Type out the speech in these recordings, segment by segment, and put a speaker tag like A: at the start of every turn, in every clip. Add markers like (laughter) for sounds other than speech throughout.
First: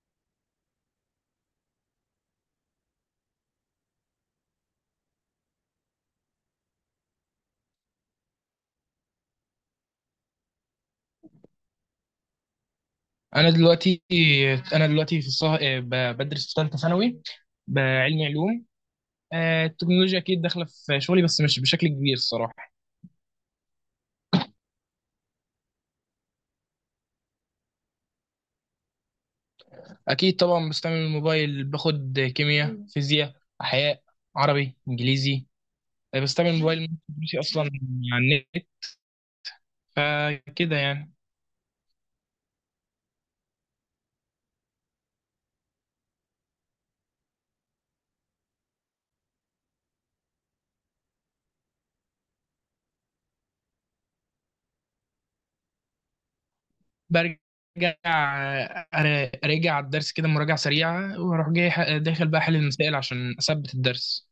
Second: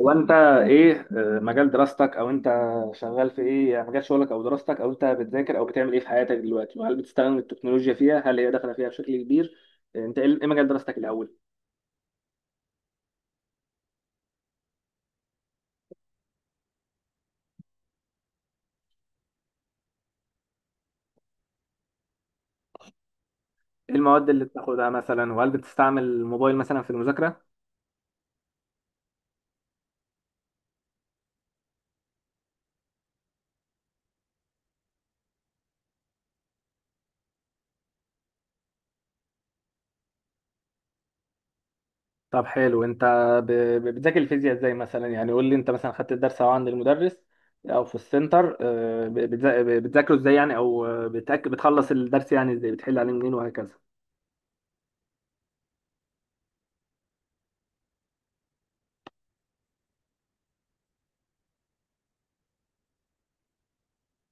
A: هو انت ايه مجال دراستك او انت شغال في ايه؟ يعني مجال شغلك او دراستك او انت بتذاكر او بتعمل ايه في حياتك دلوقتي؟ وهل بتستخدم التكنولوجيا فيها، هل هي داخله فيها بشكل كبير؟ انت إيه مجال دراستك الاول؟
B: انا دلوقتي انا دلوقتي في بدرس في ثالثه ثانوي، بعلمي علوم. التكنولوجيا اكيد داخله في شغلي، بس مش بشكل كبير الصراحه.
A: ايه المواد اللي بتاخدها مثلا، وهل بتستعمل الموبايل مثلا في المذاكره؟
B: اكيد طبعا بستعمل الموبايل، باخد كيمياء، فيزياء، احياء، عربي، انجليزي. بستعمل الموبايل من دروسي اصلا، على النت، فكده يعني.
A: طب حلو. انت ب- بتذاكر الفيزياء ازاي مثلا؟ يعني قول لي، انت مثلا خدت الدرس او عند المدرس او في السنتر، بتذاكره ازاي يعني، او بتخلص الدرس يعني ازاي؟ بتحل عليه منين وهكذا.
B: برجع اراجع الدرس كده مراجعه سريعه، واروح جاي داخل بقى احل المسائل عشان اثبت الدرس.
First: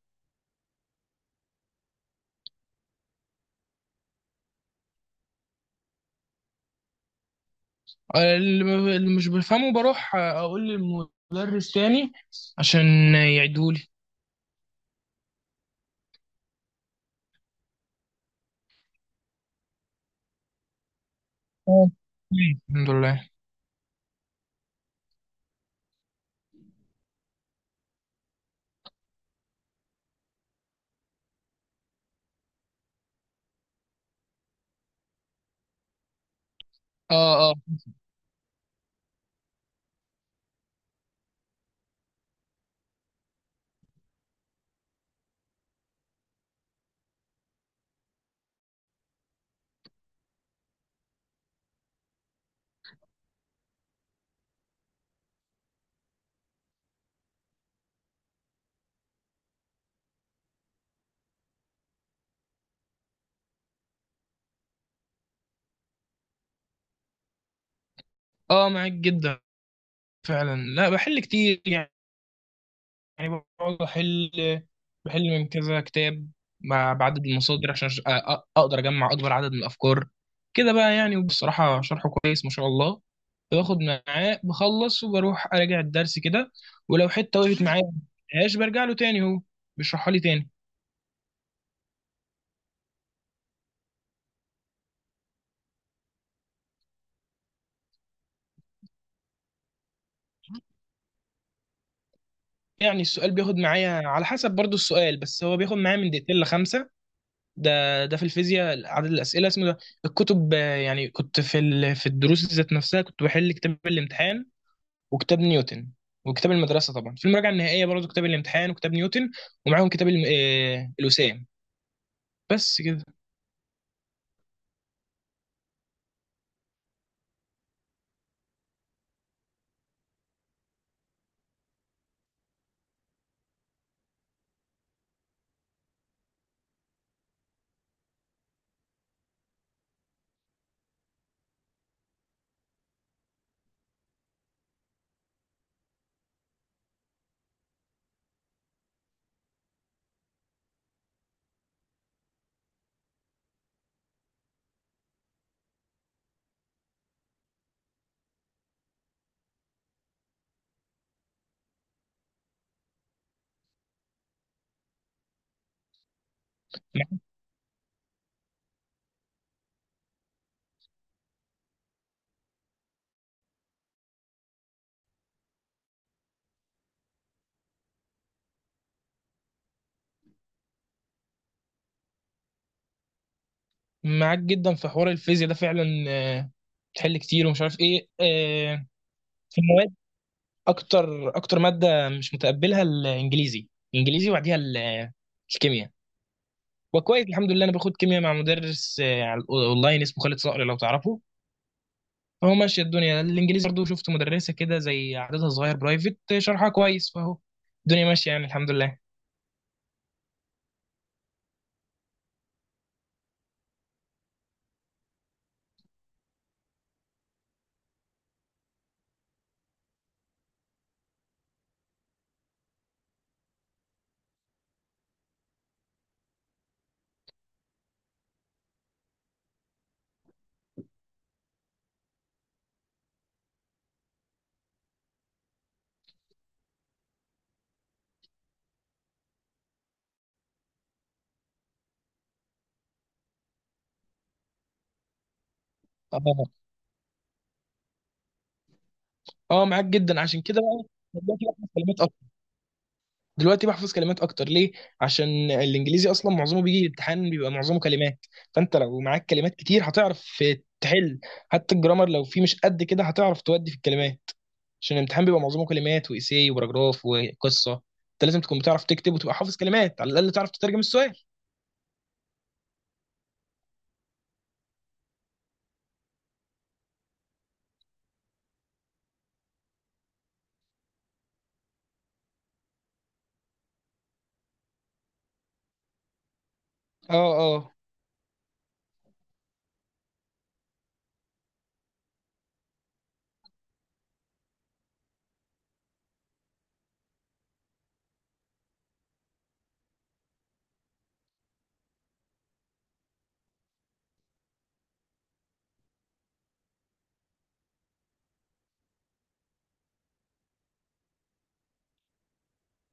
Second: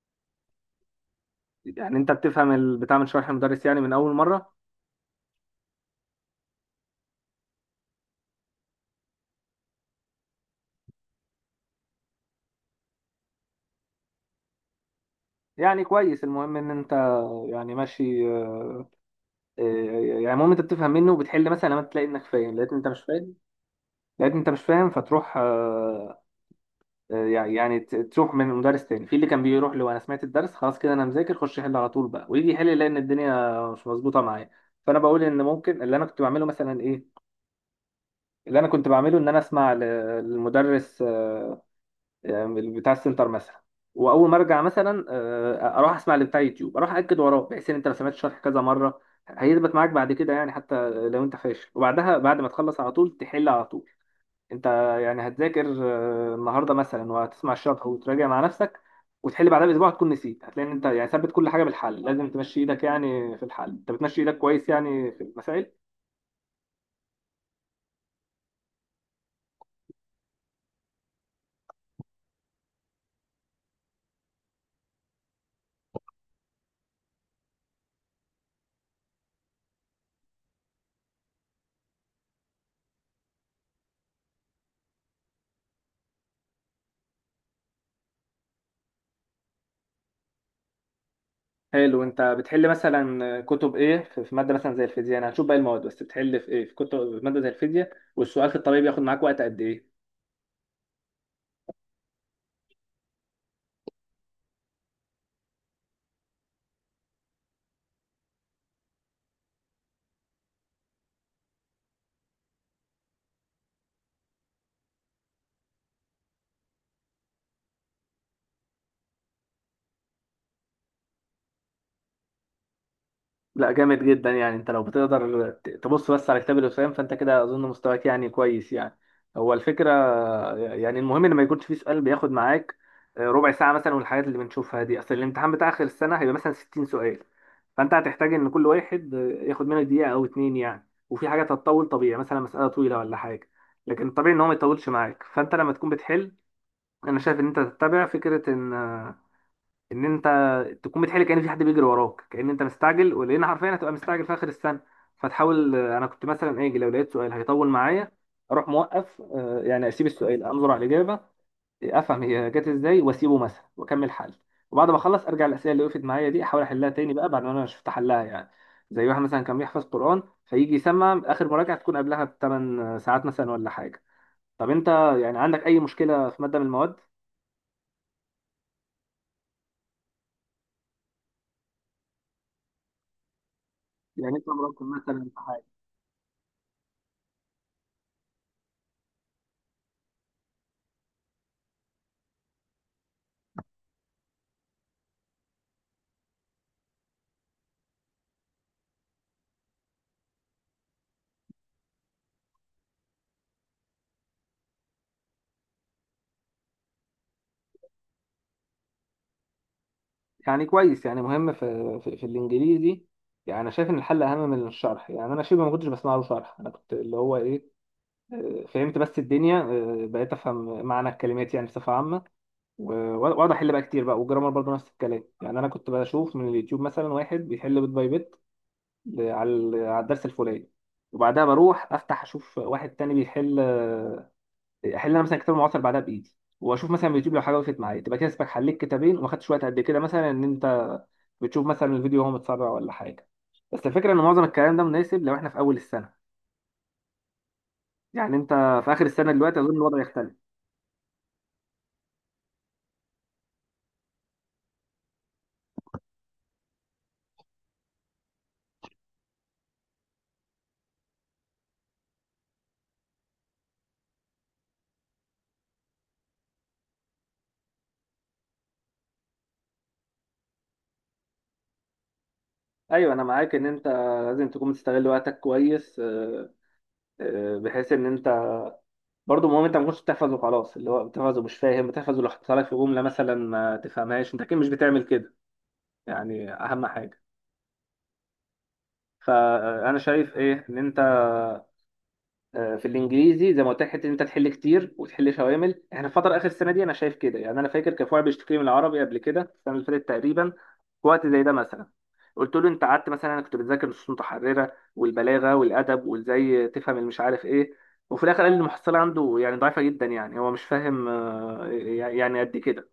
A: يعني انت بتفهم بتعمل شرح المدرس يعني من اول مره؟
B: اللي مش بفهمه بروح اقول للمدرس تاني عشان يعيدهولي.
A: يعني كويس، المهم ان انت يعني ماشي. آه، يعني المهم انت بتفهم منه وبتحل مثلا، لما
B: اه،
A: تلاقي انك فاهم لقيت إن انت
B: الحمد
A: مش
B: لله.
A: فاهم، فتروح يعني، يعني تروح من مدرس تاني. في اللي كان بيروح له، انا سمعت الدرس خلاص كده، انا مذاكر، خش يحل على طول بقى، ويجي يحل يلاقي ان الدنيا مش مظبوطه معايا. فانا بقول ان ممكن اللي انا كنت بعمله مثلا ايه.
B: اه، اه.
A: اللي انا كنت بعمله ان انا اسمع للمدرس يعني بتاع السنتر مثلا، واول ما ارجع مثلا اروح اسمع اللي بتاع يوتيوب، اروح اكد وراه، بحيث ان انت لو سمعت الشرح كذا مره هيثبت معاك بعد كده، يعني حتى لو انت فاشل. وبعدها بعد ما تخلص على طول تحل على طول. انت يعني هتذاكر النهارده مثلا، وهتسمع الشرح وتراجع مع نفسك، وتحل بعدها باسبوع هتكون نسيت. هتلاقي ان انت يعني ثبت كل حاجه بالحل، لازم تمشي ايدك يعني في الحل، انت بتمشي ايدك كويس يعني في المسائل.
B: اه، معاك جدا فعلا. لا بحل كتير يعني، بقعد احل، بحل من كذا كتاب بعدد المصادر عشان اقدر اجمع اكبر عدد من الافكار كده بقى يعني. وبصراحة شرحه كويس ما شاء الله. باخد معاه بخلص وبروح اراجع الدرس كده، ولو حتة وقفت معايا مش برجع له تاني، هو بيشرحها لي تاني.
A: حلو، انت بتحل مثلا كتب ايه في ماده مثلا زي الفيزياء؟ انا هشوف باقي المواد، بس بتحل في ايه؟ في كتب في ماده زي الفيزياء، والسؤال في الطبيعي بياخد معاك وقت قد ايه؟
B: يعني السؤال بياخد معايا على حسب برضو السؤال، بس هو بياخد معايا من 2 لـ 5. ده في الفيزياء عدد الأسئلة اسمه ده. الكتب، يعني كنت في في الدروس ذات نفسها كنت بحل كتاب الامتحان وكتاب نيوتن وكتاب المدرسة. طبعا في المراجعة النهائية برضو كتاب الامتحان وكتاب نيوتن، ومعاهم كتاب الم... آه، الوسام، بس كده.
A: لا جامد جدا، يعني انت لو بتقدر تبص بس على كتاب الوسام، فانت كده اظن مستواك يعني كويس يعني. هو الفكره يعني المهم ان ما يكونش فيه سؤال بياخد معاك ربع ساعه مثلا، والحاجات اللي بنشوفها دي، اصل الامتحان بتاع اخر السنه هيبقى مثلا 60 سؤال، فانت هتحتاج ان كل واحد ياخد منك دقيقه او اتنين يعني، وفي حاجات هتطول طبيعي، مثلا مساله طويله ولا حاجه. لكن طبيعي ان هو ما يطولش معاك، فانت لما تكون بتحل، انا شايف ان انت تتبع فكره ان انت تكون بتحل كأن في حد بيجري وراك، كأن انت مستعجل، ولان حرفيا هتبقى مستعجل في اخر السنه. فتحاول، انا كنت مثلا اجي لو لقيت سؤال هيطول معايا، اروح موقف يعني اسيب السؤال، انظر على الاجابه، افهم هي جت ازاي، واسيبه مثلا واكمل حل. وبعد ما اخلص ارجع الاسئله اللي وقفت معايا دي، احاول احلها تاني بقى بعد ما انا شفت حلها يعني. زي واحد مثلا كان بيحفظ قران فيجي يسمع اخر مراجعه تكون قبلها بـ8 ساعات مثلا ولا حاجه. طب انت يعني عندك اي مشكله في ماده من المواد؟ يعني
B: معاك
A: انت
B: جدا في
A: مراكم
B: حوار
A: مثلا؟
B: الفيزياء ده فعلا، بتحل كتير، ومش عارف ايه في المواد. اكتر اكتر مادة مش متقبلها الانجليزي. الانجليزي وبعديها الكيمياء. وكويس الحمد لله، انا باخد كيمياء مع مدرس على اونلاين اسمه خالد صقر، لو تعرفه، فهو ماشيه الدنيا. الانجليزي برضه شفت مدرسه كده زي عددها صغير برايفت، شرحها كويس، فهو الدنيا ماشيه يعني، الحمد لله.
A: يعني كويس، يعني مهم في في الانجليزي. يعني انا شايف ان الحل اهم من الشرح، يعني انا شبه ما كنتش بسمع له شرح، انا كنت اللي هو ايه، فهمت بس الدنيا، بقيت افهم معنى الكلمات يعني بصفه عامه، واقعد احل بقى كتير بقى. والجرامر برضه نفس الكلام، يعني انا كنت بشوف من اليوتيوب مثلا واحد بيحل بيت باي بيت على الدرس الفلاني، وبعدها بروح افتح اشوف واحد تاني بيحل، احل انا مثلا كتاب معاصر بعدها بايدي، واشوف مثلا فيديو لو حاجه وقفت معايا، تبقى كده اسمك حليت كتابين وما خدتش وقت قد كده مثلا. ان انت بتشوف مثلا الفيديو وهو متسرع ولا حاجه. بس الفكره ان معظم الكلام ده مناسب لو احنا في اول السنه،
B: اه،
A: يعني انت في اخر السنه دلوقتي
B: اه،
A: اظن
B: معاك
A: الوضع
B: جدا.
A: يختلف.
B: عشان كده بقى دلوقتي بحفظ كلمات اكتر، دلوقتي بحفظ كلمات اكتر ليه؟ عشان الانجليزي اصلا معظمه بيجي امتحان بيبقى معظمه كلمات، فانت لو معاك كلمات كتير هتعرف تحل. حتى الجرامر لو فيه مش قد كده هتعرف تودي في الكلمات، عشان الامتحان بيبقى معظمه كلمات وإيساي وبراجراف وقصة. انت لازم تكون بتعرف تكتب وتبقى حافظ كلمات، على الأقل تعرف تترجم السؤال.
A: ايوه انا معاك، ان انت لازم تكون بتستغل وقتك كويس، بحيث ان انت برضه. المهم انت ما كنتش بتحفظ وخلاص، اللي هو بتحفظ ومش فاهم، بتحفظ ولو حصل لك في جمله مثلا ما تفهمهاش، انت اكيد مش بتعمل كده، يعني اهم
B: اه،
A: حاجه.
B: اه،
A: فانا شايف ايه، ان انت في الانجليزي زي ما قلت لك، حته إن انت تحل كتير وتحل شوامل، احنا الفتره اخر السنه دي انا شايف كده يعني. انا فاكر كان في واحد بيشتكي من العربي قبل كده، السنه اللي فاتت تقريبا، في وقت زي ده مثلا، قلت له انت قعدت مثلا، انا كنت بتذاكر نصوص متحرره والبلاغه والادب، وازاي تفهم المش عارف ايه، وفي الاخر قال لي المحصله عنده يعني ضعيفه جدا، يعني هو مش فاهم يعني قد كده.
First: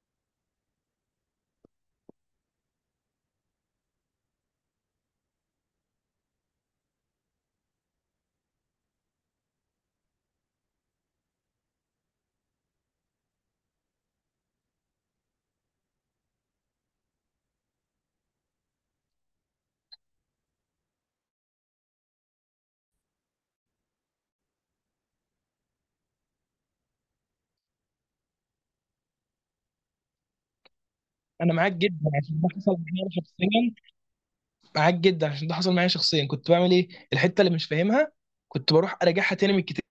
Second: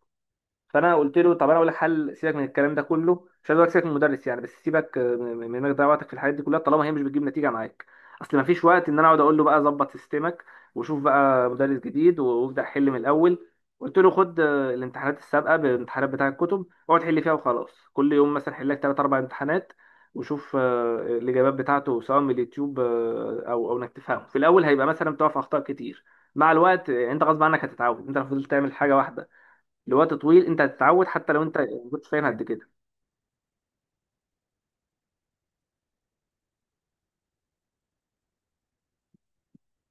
A: فانا قلت له طب انا اقول لك حل، سيبك من الكلام ده كله، مش عايز اقول لك سيبك من المدرس يعني، بس سيبك من انك تضيع وقتك في الحاجات دي كلها، طالما هي مش بتجيب نتيجه معاك. اصل ما فيش وقت ان انا اقعد اقول له بقى ظبط سيستمك، وشوف بقى مدرس جديد، وابدا حل من الاول. قلت له خد الامتحانات السابقه بالامتحانات بتاع الكتب، اقعد حل فيها وخلاص، كل يوم مثلا حل لك 3 4 امتحانات، وشوف الاجابات بتاعته سواء من اليوتيوب، او انك تفهمه. في الاول هيبقى مثلا بتقع في اخطاء كتير، مع الوقت انت غصب عنك هتتعود. انت لو فضلت تعمل حاجه واحده لوقت طويل انت هتتعود، حتى لو
B: انا
A: انت
B: معاك
A: ما
B: جدا
A: كنتش فاهم
B: عشان
A: قد
B: ده
A: كده.
B: حصل معايا شخصيا. معاك جدا عشان ده حصل معايا شخصيا. كنت بعمل ايه؟ الحته اللي مش فاهمها كنت بروح اراجعها تاني من الكتاب،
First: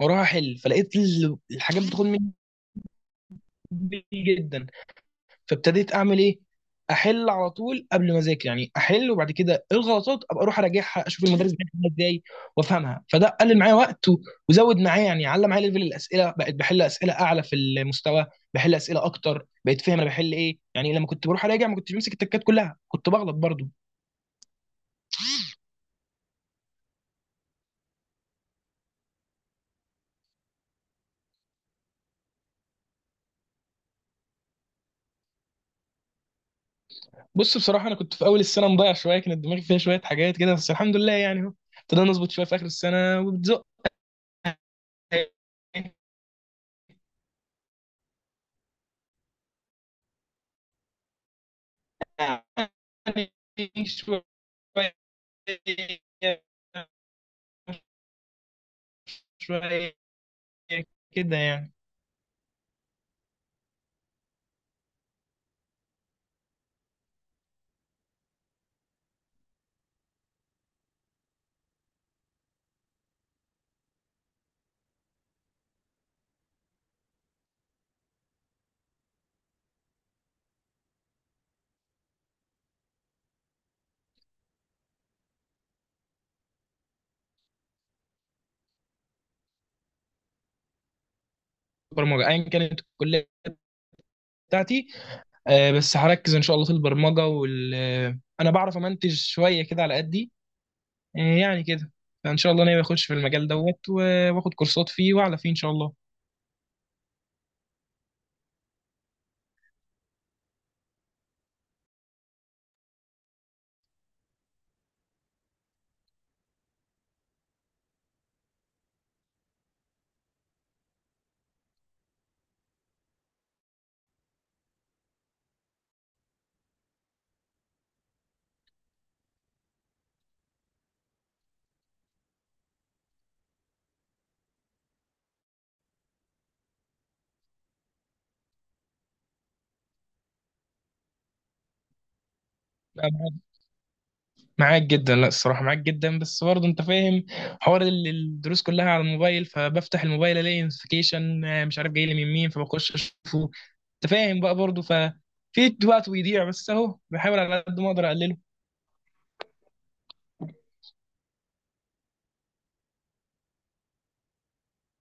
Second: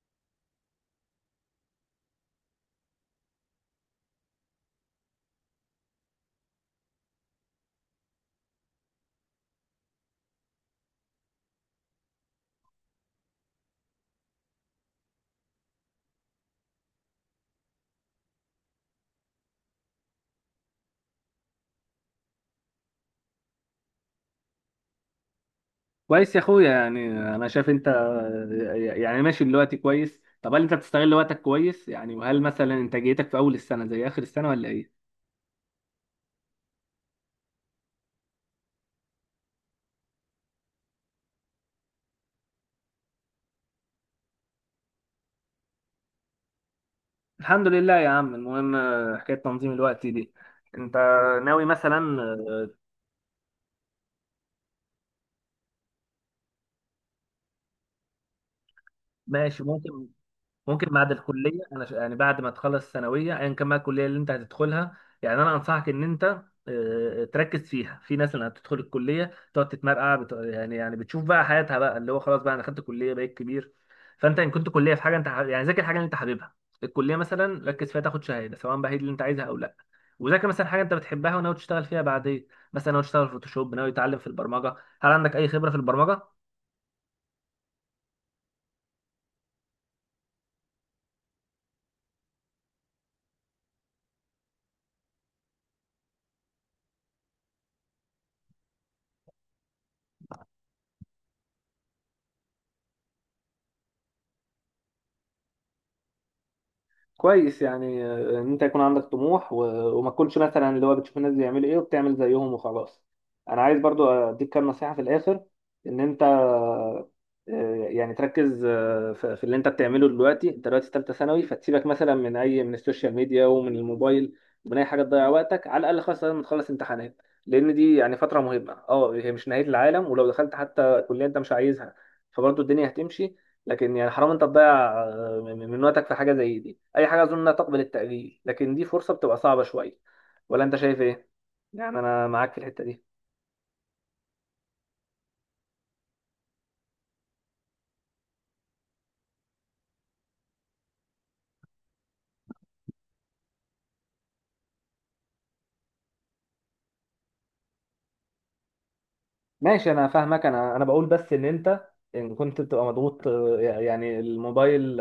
B: واروح احل، فلقيت الحاجات بتاخد مني كتير جدا. فابتديت اعمل ايه؟ احل على طول قبل ما اذاكر، يعني احل، وبعد كده الغلطات ابقى اروح اراجعها، اشوف المدرس بيحلها ازاي وافهمها. فده قلل معايا وقت وزود معايا يعني، علم معايا، ليفل الاسئله بقيت بحل اسئله اعلى في المستوى، بحل اسئله اكتر، بقيت فاهم انا بحل ايه، يعني لما كنت بروح اراجع ما كنتش بمسك التكات كلها، كنت بغلط برضو.
A: كويس يا اخويا، يعني انا شايف انت يعني ماشي دلوقتي كويس. طب هل انت بتستغل وقتك كويس يعني؟ وهل مثلا انتاجيتك في اول السنه زي اخر السنه ولا ايه؟
B: بص بصراحه انا كنت في اول السنه مضيع شويه، كانت دماغي فيها شويه حاجات كده، بس الحمد لله يعني، اهو ابتدينا نظبط شويه في اخر السنه وبتزق.
A: الحمد لله يا عم. المهم حكايه تنظيم الوقت دي، انت ناوي مثلا
B: يعني شويه.
A: ماشي
B: شوية
A: ممكن. ممكن بعد
B: كده
A: الكليه،
B: يعني.
A: انا يعني بعد ما تخلص الثانويه ايا كان بقى الكليه اللي انت هتدخلها، يعني انا انصحك ان انت تركز فيها. في ناس اللي هتدخل الكليه تقعد تتمرقع يعني، يعني بتشوف بقى حياتها بقى، اللي هو خلاص بقى انا خدت كليه بقيت كبير. فانت ان كنت كليه في حاجه انت يعني ذاكر حاجه اللي انت حاببها. الكليه مثلا ركز فيها تاخد شهاده، سواء بقى هي دي اللي انت عايزها او لا، وذاكر مثلا حاجه انت بتحبها وناوي تشتغل فيها بعدين، مثلا ناوي تشتغل فوتوشوب، ناوي تتعلم في البرمجه. هل عندك اي خبره في البرمجه؟
B: برمجة أيا كانت الكلية بتاعتي، بس هركز إن شاء الله في البرمجة، وال آه، أنا بعرف أمنتج شوية كده على قدي. يعني كده. فإن شاء الله ناوي أخش في المجال دوت وآخد كورسات فيه وأعلى فيه إن شاء الله.
A: كويس يعني، ان انت يكون عندك طموح، و... وما تكونش مثلا اللي هو بتشوف الناس بيعملوا ايه وبتعمل زيهم وخلاص. انا عايز برضو اديك كام نصيحة في الاخر، ان انت يعني تركز في اللي انت بتعمله دلوقتي. انت دلوقتي ثالثة ثانوي، فتسيبك مثلا من اي من السوشيال ميديا ومن الموبايل، ومن اي حاجة تضيع وقتك على الاقل خالص لما تخلص امتحانات، لان دي يعني فترة مهمة. اه هي مش نهاية العالم، ولو دخلت حتى كلية انت مش عايزها فبرضو الدنيا هتمشي، لكن يعني حرام انت تضيع من وقتك في حاجه زي دي. اي حاجه اظن انها تقبل التاجيل، لكن دي فرصه بتبقى صعبه شويه. ولا انت شايف ايه؟ يعني انا معاك في الحته دي.
B: معاك جدا. لا الصراحة معاك جدا، بس برضه انت فاهم حوار الدروس كلها على الموبايل، فبفتح الموبايل الاقي نوتيفيكيشن مش عارف جاي لي من مين، فبخش اشوفه. انت فاهم بقى برضه، ففي وقت بيضيع، بس اهو بحاول على قد ما اقدر اقلله.
A: ماشي انا فاهمك، انا بقول بس ان انت، ان كنت بتبقى مضغوط يعني، الموبايل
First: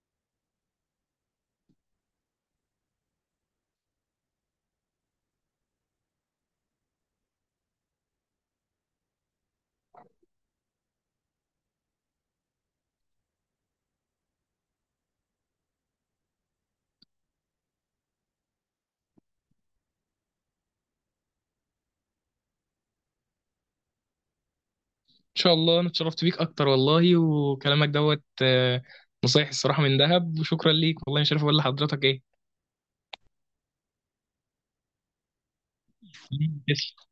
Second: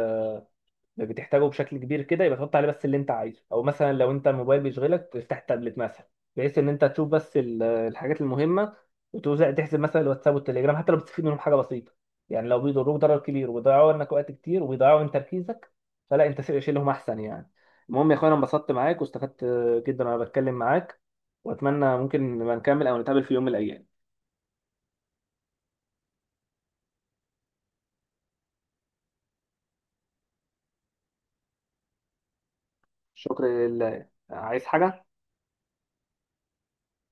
A: بتحتاجه بشكل كبير كده، يبقى تحط عليه بس اللي انت عايزه، او مثلا لو انت الموبايل بيشغلك تفتح التابلت مثلا، بحيث ان انت تشوف بس الحاجات المهمه، وتوزع تحسب مثلا الواتساب والتليجرام. حتى لو بتستفيد منهم حاجه بسيطه، يعني لو بيضروك ضرر كبير وبيضيعوا منك وقت كتير وبيضيعوا من تركيزك، فلا انت شيلهم احسن يعني. المهم يا اخويا، انا انبسطت معاك واستفدت جدا وانا بتكلم معاك، واتمنى ممكن نبقى نكمل او نتقابل في يوم من الايام.
B: ان شاء الله، انا اتشرفت بيك اكتر والله، وكلامك دوت نصايح الصراحة من ذهب، وشكرا ليك والله، مش عارف اقول لحضرتك ايه.
A: شكرا لله. عايز حاجه؟
B: (laughs)